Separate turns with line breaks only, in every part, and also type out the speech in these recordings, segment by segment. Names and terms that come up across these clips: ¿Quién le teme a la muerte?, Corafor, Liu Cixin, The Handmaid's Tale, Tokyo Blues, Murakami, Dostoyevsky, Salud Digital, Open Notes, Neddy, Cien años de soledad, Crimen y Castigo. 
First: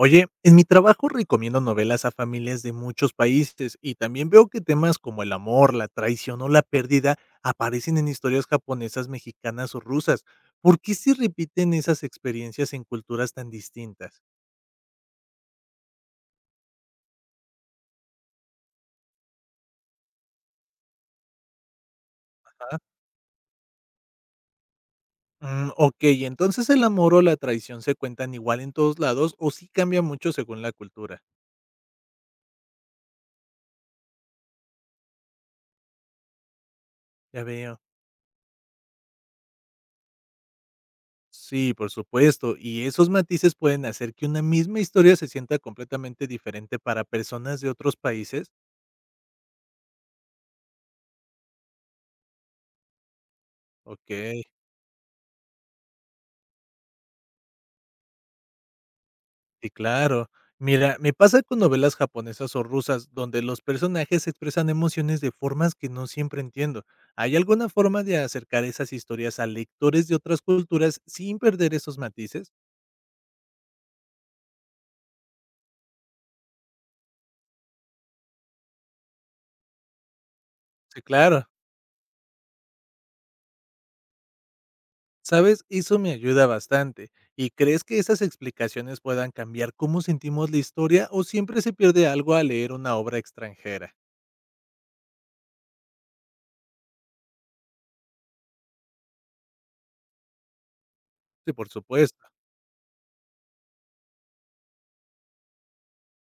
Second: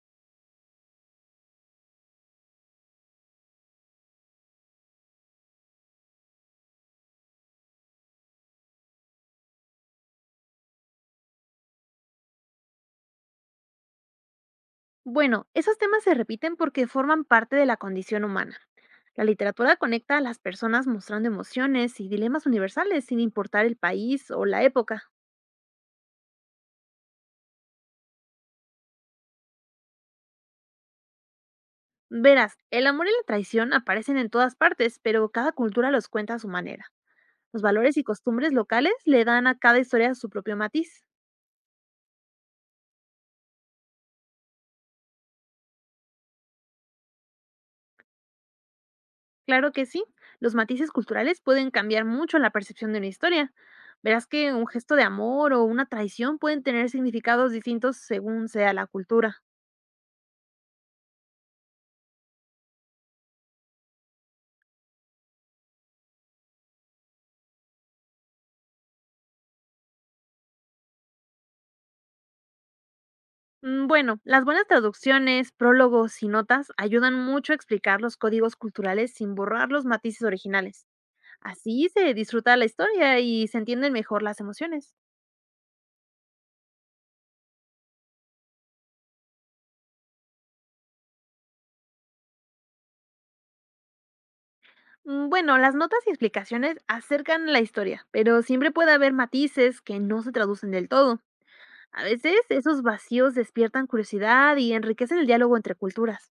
Oye, en mi trabajo recomiendo novelas a familias de muchos países y también veo que temas como el amor, la traición o la pérdida aparecen en historias japonesas, mexicanas o rusas. ¿Por qué se repiten esas experiencias en culturas tan distintas?
Bueno, esos temas se repiten porque forman parte de la condición humana. La literatura conecta a las personas mostrando emociones y dilemas
Ah,
universales sin importar el país o la época.
ok, entonces el amor o la traición se cuentan igual en todos lados o sí cambia mucho según la cultura.
Verás, el amor y la traición aparecen en todas partes, pero cada cultura los cuenta a su manera.
Ya
Los
veo.
valores y costumbres locales le dan a cada historia su propio matiz.
Sí, por supuesto, y esos matices pueden hacer que una misma historia se sienta completamente diferente para personas de otros países.
Claro que sí, los matices culturales pueden cambiar mucho la percepción de una historia.
Ok.
Verás que un gesto de amor o una traición pueden tener significados distintos según sea la cultura.
Sí, claro. Mira, me pasa con novelas japonesas o rusas, donde los personajes expresan emociones de formas que no siempre entiendo. ¿Hay alguna forma de acercar esas historias a lectores de otras culturas sin perder esos matices?
Bueno, las buenas traducciones, prólogos y notas ayudan mucho a explicar los códigos culturales sin borrar los matices originales.
Sí, claro.
Así se disfruta la historia y se entienden mejor las emociones.
Sabes, eso me ayuda bastante. ¿Y crees que esas explicaciones puedan cambiar cómo sentimos la historia o siempre se pierde algo al leer una obra extranjera?
Bueno, las notas y explicaciones acercan la historia, pero siempre puede haber matices que no se traducen del todo.
Sí, por
A
supuesto.
veces esos vacíos despiertan curiosidad y enriquecen el diálogo entre culturas.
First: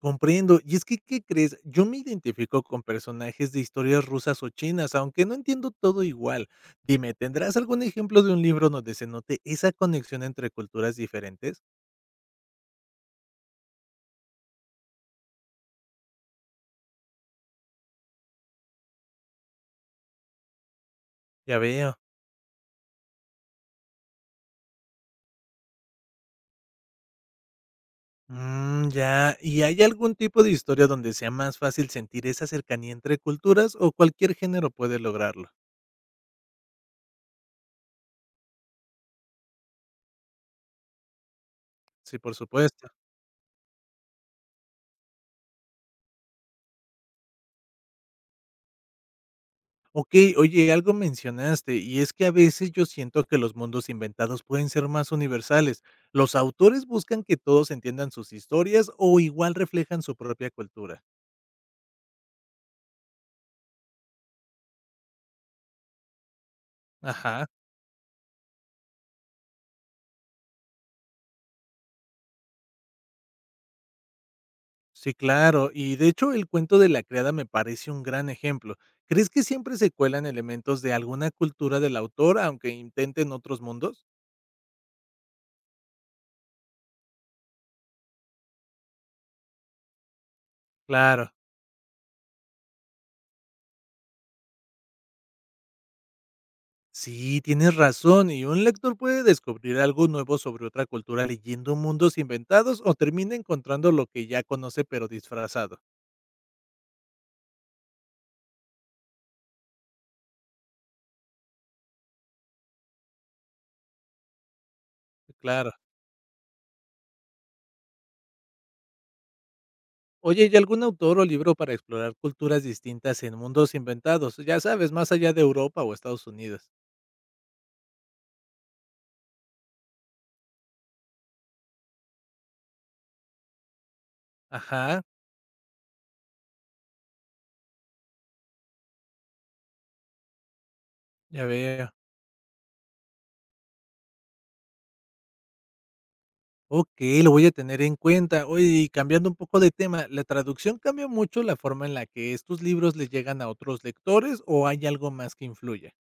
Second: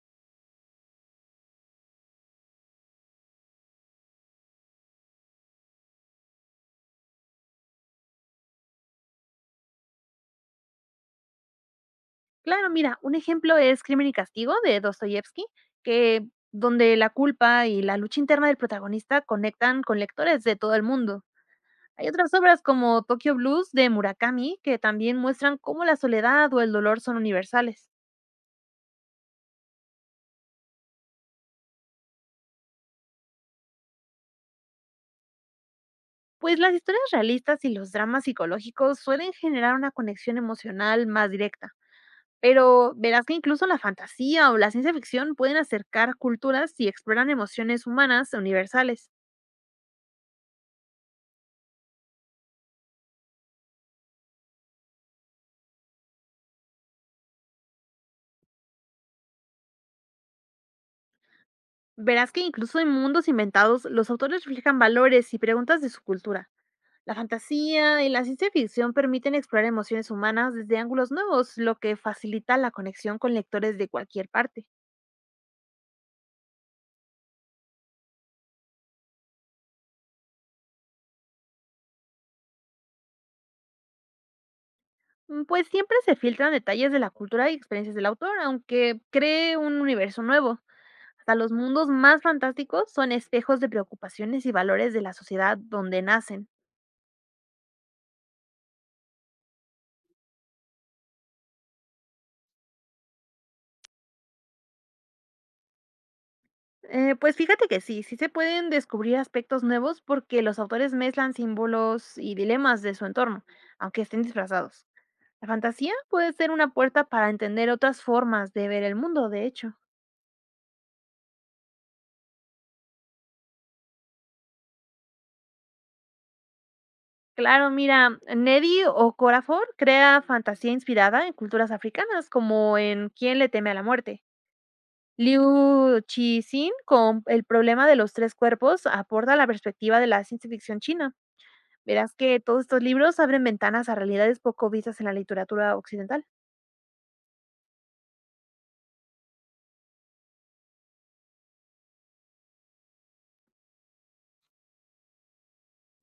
Comprendo. Y es que, ¿qué crees? Yo me identifico con personajes de historias rusas o chinas, aunque no entiendo todo igual. Dime, ¿tendrás algún ejemplo de un libro donde se note esa conexión entre culturas diferentes?
Claro, mira, un ejemplo es Crimen y Castigo de Dostoyevsky, que donde la culpa y la lucha interna del protagonista conectan con lectores de todo el mundo.
Ya veo.
Hay otras obras como Tokyo Blues de Murakami que también muestran cómo la soledad o el dolor son universales.
Mm, ya. ¿Y hay algún tipo de historia donde sea más fácil sentir esa cercanía entre culturas o cualquier género puede lograrlo?
Pues las historias realistas y los dramas psicológicos suelen generar una conexión emocional más directa.
Sí, por supuesto.
Pero verás que incluso la fantasía o la ciencia ficción pueden acercar culturas y exploran emociones humanas universales.
Okey, oye, algo mencionaste, y es que a veces yo siento que los mundos inventados pueden ser más universales. ¿Los autores buscan que todos entiendan sus historias o igual reflejan su propia cultura?
Verás que incluso en mundos inventados, los autores reflejan valores y preguntas de su cultura. La
Ajá,
fantasía y la ciencia ficción permiten explorar emociones humanas desde ángulos nuevos, lo que facilita la conexión con lectores de cualquier parte.
sí, claro. Y de hecho, el cuento de la criada me parece un gran ejemplo. ¿Crees que siempre se cuelan elementos de alguna cultura del autor, aunque intenten otros mundos?
Pues siempre se filtran detalles de la cultura y experiencias del autor, aunque cree un universo nuevo.
Claro.
Hasta los mundos más fantásticos son espejos de preocupaciones y valores de la sociedad donde nacen.
Sí, tienes razón, y un lector puede descubrir algo nuevo sobre otra cultura leyendo mundos inventados o termina encontrando lo que ya conoce pero disfrazado.
Pues fíjate que sí se pueden descubrir aspectos nuevos porque los autores mezclan símbolos y dilemas de su entorno, aunque estén disfrazados. La
Claro.
fantasía puede ser una puerta para entender otras formas de ver el mundo, de hecho.
Oye, ¿y algún autor o libro para explorar culturas distintas en mundos inventados? Ya sabes, más allá de Europa o Estados Unidos.
Claro, mira, Neddy o Corafor crea fantasía inspirada en culturas africanas, como en ¿Quién le teme a la muerte?
Ajá,
Liu Cixin con el problema de los tres cuerpos aporta la perspectiva de la ciencia ficción china.
ya veo.
Verás que todos estos libros abren ventanas a realidades poco vistas en la literatura occidental.
Ok, lo voy a tener en cuenta. Oye, y cambiando un poco de tema, ¿la traducción cambia mucho la forma en la que estos libros le llegan a otros lectores o hay algo más que influye?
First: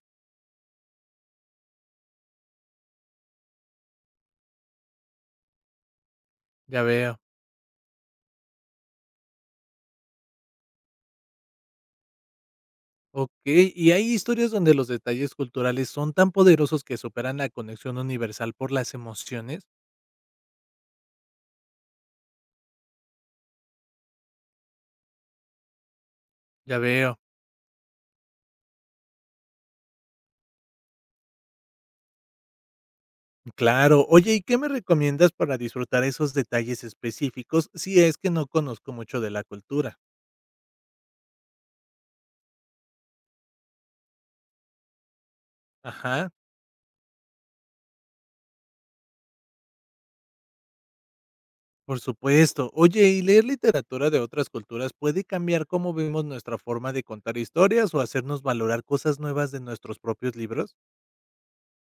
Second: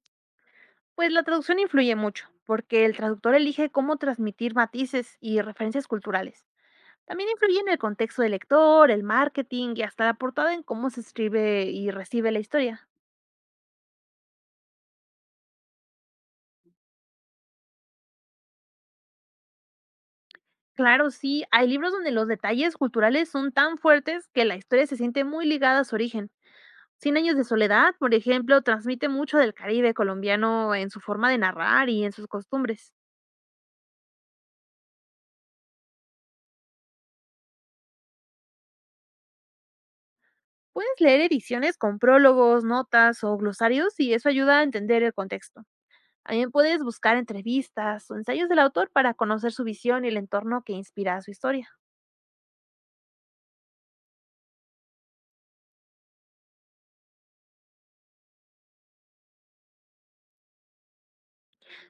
Pues la traducción influye mucho, porque el traductor elige cómo transmitir matices y referencias culturales.
Ya veo.
También influye en el contexto del lector, el marketing y hasta la portada en cómo se escribe y recibe la historia.
Okey, y hay historias donde los detalles culturales son tan poderosos que superan la conexión universal por las emociones.
Claro, sí, hay libros donde los detalles culturales son tan fuertes que la historia se siente muy ligada a su origen.
Ya
Cien
veo.
años de soledad, por ejemplo, transmite mucho del Caribe colombiano en su forma de narrar y en sus costumbres.
Claro. Oye, ¿y qué me recomiendas para disfrutar esos detalles específicos si es que no conozco mucho de la cultura?
Puedes leer ediciones con prólogos, notas o glosarios y eso ayuda a entender el contexto.
Ajá,
También puedes buscar entrevistas o ensayos del autor para conocer su visión y el entorno que inspira a su historia.
por supuesto. Oye, ¿y leer literatura de otras culturas puede cambiar cómo vemos nuestra forma de contar historias o hacernos valorar cosas nuevas de nuestros propios libros?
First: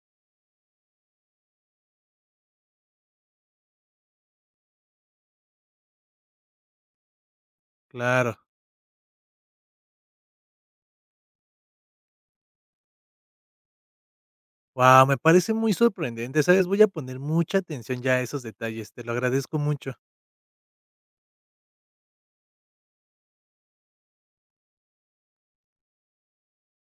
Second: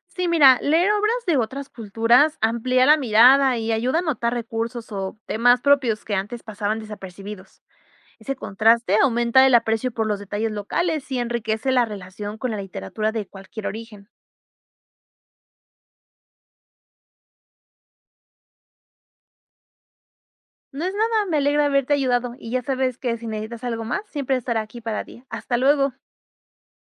Sí, mira, leer obras de otras culturas amplía la mirada y ayuda a notar recursos o temas propios que antes pasaban desapercibidos.
Claro.
Ese contraste aumenta el aprecio por los detalles locales y enriquece la relación con la literatura de cualquier origen.
Wow, me parece muy sorprendente, ¿sabes? Voy a poner mucha atención ya a esos detalles, te lo agradezco mucho.
No es nada, me alegra haberte ayudado y ya sabes que si necesitas algo más, siempre estaré aquí para ti. Hasta luego.